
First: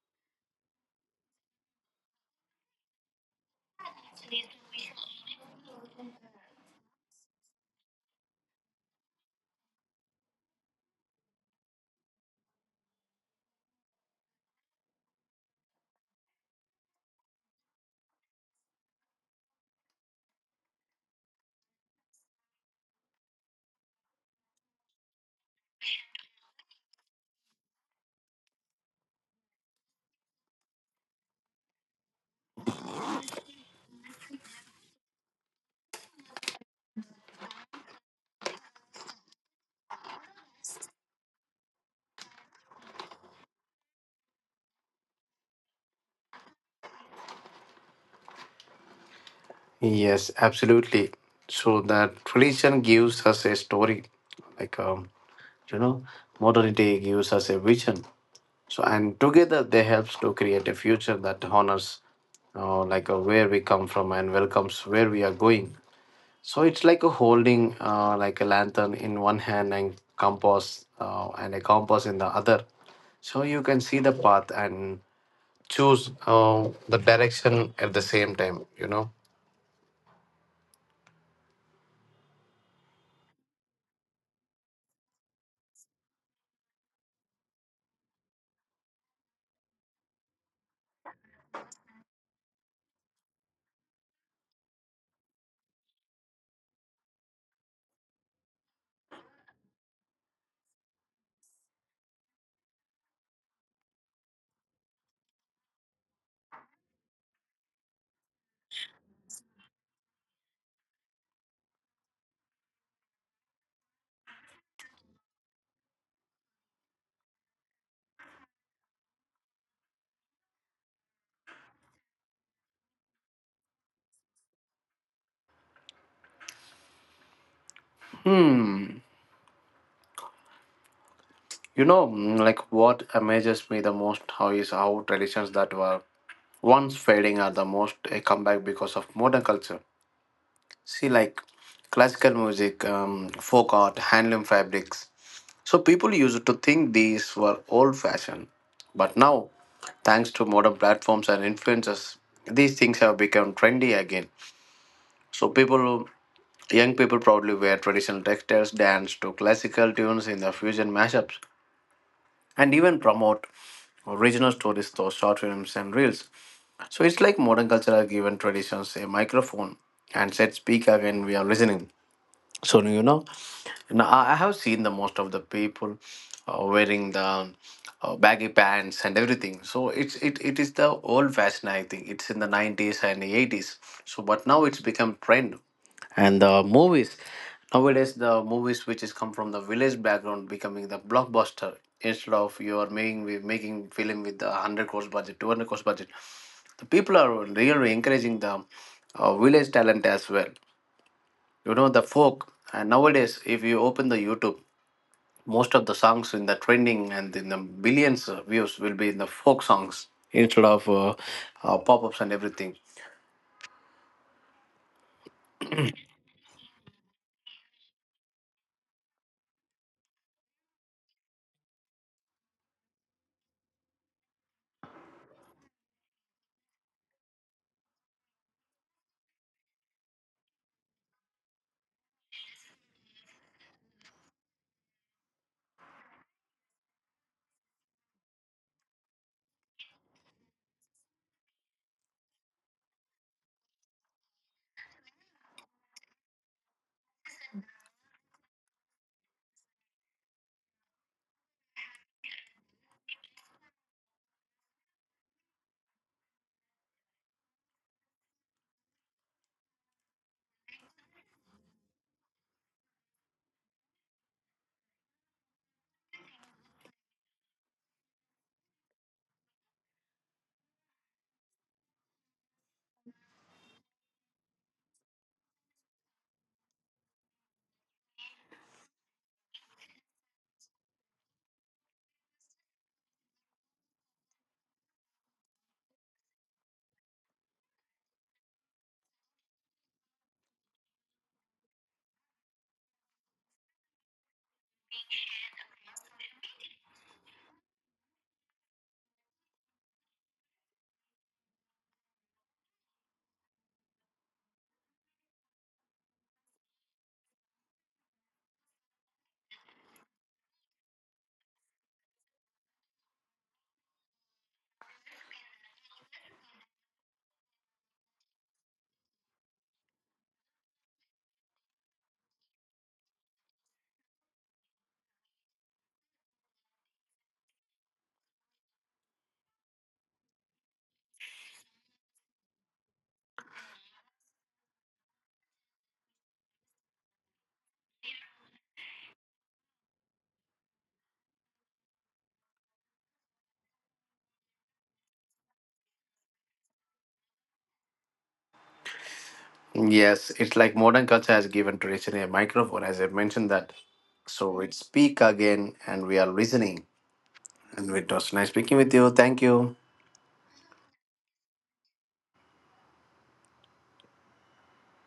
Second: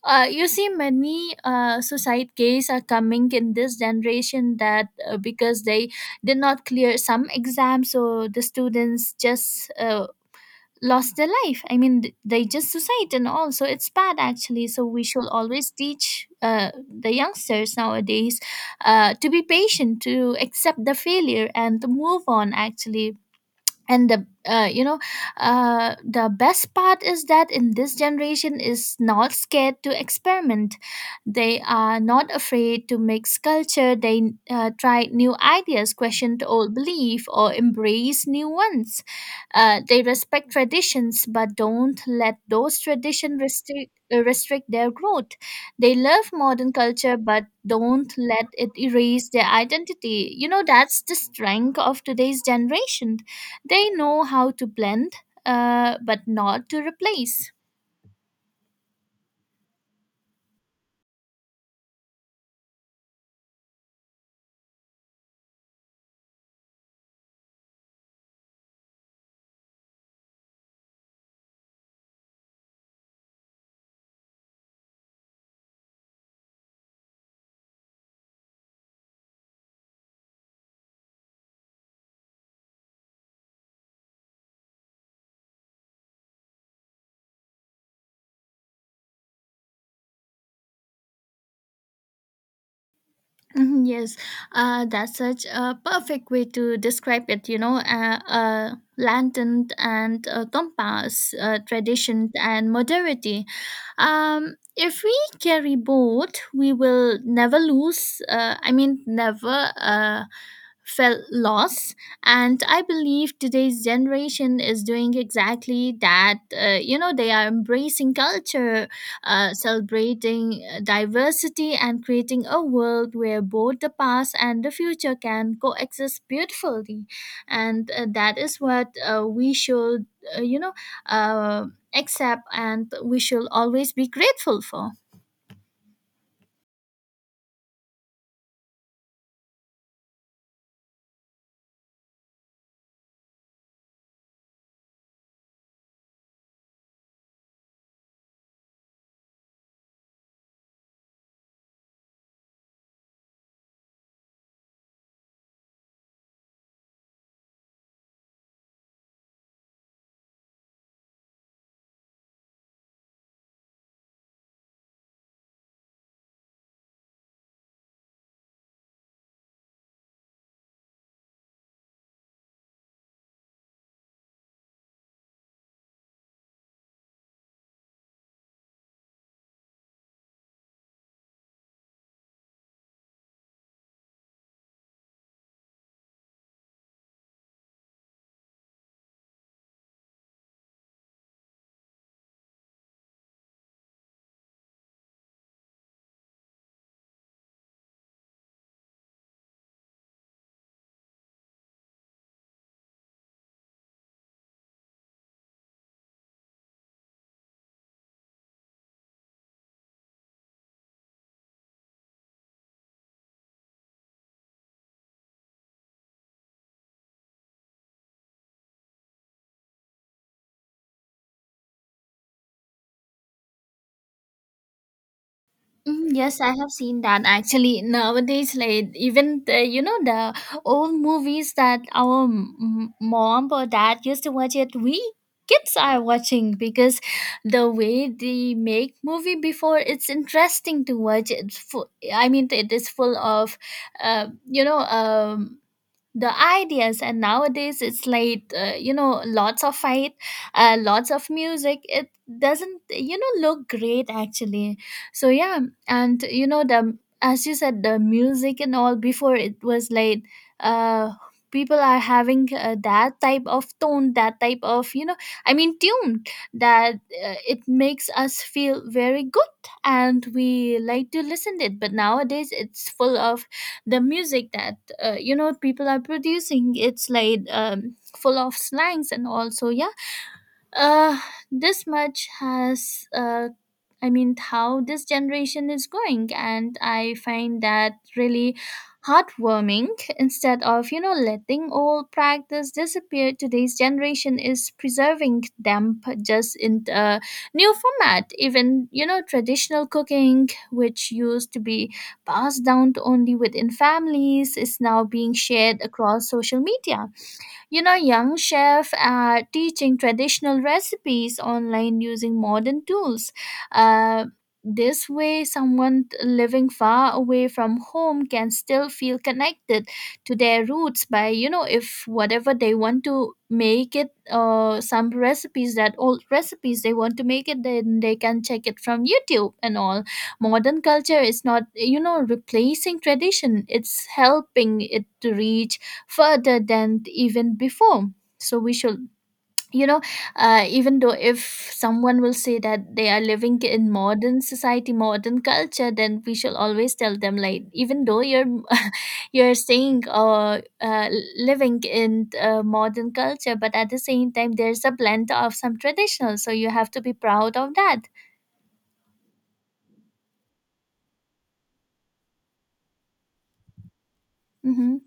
S2: you see many suicide cases are coming in this generation, that because they did not clear some exams, so the students just lost their life, I mean they just suicide and all. So it's bad, actually. So we should always teach the youngsters nowadays to be patient, to accept the failure, and to move on, actually. And the you know the best part is that in this generation is not scared to experiment. They are not afraid to mix culture. They try new ideas, question old belief, or embrace new ones. They respect traditions but don't let those traditions restrict their growth. They love modern culture but don't let it erase their
S1: Yes,
S2: identity. You know, that's
S1: absolutely.
S2: the strength
S1: So
S2: of
S1: that
S2: today's
S1: religion
S2: generation.
S1: gives us a
S2: They
S1: story,
S2: know how to
S1: like um,
S2: blend,
S1: you know,
S2: but not to
S1: modernity gives us
S2: replace.
S1: a vision. So and together they helps to create a future that honors where we come from and welcomes where we are going. So it's like a holding like a lantern in one hand and compass and a compass in the other. So you can see the path and choose the direction at the same time. You know.
S2: Mhm, yes, that's such a perfect way to describe it. You know, a lantern and compass, tradition and modernity. If we carry both, we will never lose. I mean, never. Felt loss. And I believe today's generation is doing exactly that. You know, they are embracing culture, celebrating diversity, and creating a world where both the past and the future can coexist beautifully. And that is what
S1: Hmm.
S2: we should you know uh,
S1: You know,
S2: except,
S1: like
S2: and
S1: what
S2: we should
S1: amazes me the
S2: always be
S1: most how
S2: grateful
S1: is
S2: for.
S1: how traditions that were once fading are the most a comeback because of modern culture. See, like classical music, folk art, handloom fabrics. So people used to think these were old fashioned. But now, thanks to modern platforms and influencers, these things have become trendy again. So people, young people proudly wear traditional textiles, dance to classical tunes in the fusion mashups, and even promote original stories through short films and reels. So it's like modern culture has given traditions a microphone and said, speak again, we are listening. So you know, now I have seen the most of the people wearing the baggy pants and everything. So it is the old fashion. I think it's in the 90s and the 80s. So but now it's become trend, and the movies, nowadays the movies which is come from the village background becoming the blockbuster, instead of you are making, we making film with the 100 crores budget, 200 crores budget. The people are really encouraging the village talent as well. You know, the folk, and nowadays if you open the youtube, most of the songs in the trending and in the billions of views will be in the folk songs instead of pop-ups and everything.
S2: Mm, yes, I have seen that, actually. Nowadays, like, even the, you know, the old movies that our mom or dad used to watch it, we kids are watching, because the way they make movie before, it's interesting to watch. It's full, I mean it is full of you know the ideas, and nowadays it's like you know lots of fight, lots of music. It doesn't you know look great, actually. So yeah. And you know the, as you said, the music and all before it was like uh people are having that type of tone, that type of you know, I mean tune, that it makes us feel very good, and we like to listen to it. But nowadays it's full of the music that you know people are producing. It's like full of slangs and also. Yeah, uh this much has I mean how this generation is going, and I find that really heartwarming. Instead of you know letting old practice disappear, today's generation is preserving them just in a new format. Even you know traditional cooking, which used to be passed down to only within families, is now being shared across social media. You know, young chefs are teaching traditional recipes online using modern tools. Uh, this way, someone living far away from home can still feel connected to their roots by, you know, if whatever they want to make it, some recipes, that old recipes they want to make it, then they can check it from YouTube and all. Modern culture is not, you know, replacing tradition, it's helping it to reach further than even before. So we should you know even though if someone will say that they are living in modern society, modern culture, then we shall always tell them like, even though you're you're saying
S1: Yes, it's like modern culture has given
S2: living
S1: tradition a
S2: in
S1: microphone, as I
S2: modern
S1: mentioned
S2: culture,
S1: that.
S2: but at the same time
S1: So it
S2: there's a
S1: speak
S2: blend of
S1: again
S2: some
S1: and we are
S2: traditional, so you
S1: listening.
S2: have to be proud of
S1: And
S2: that.
S1: it was nice speaking with you. Thank you.
S2: Mm-hmm,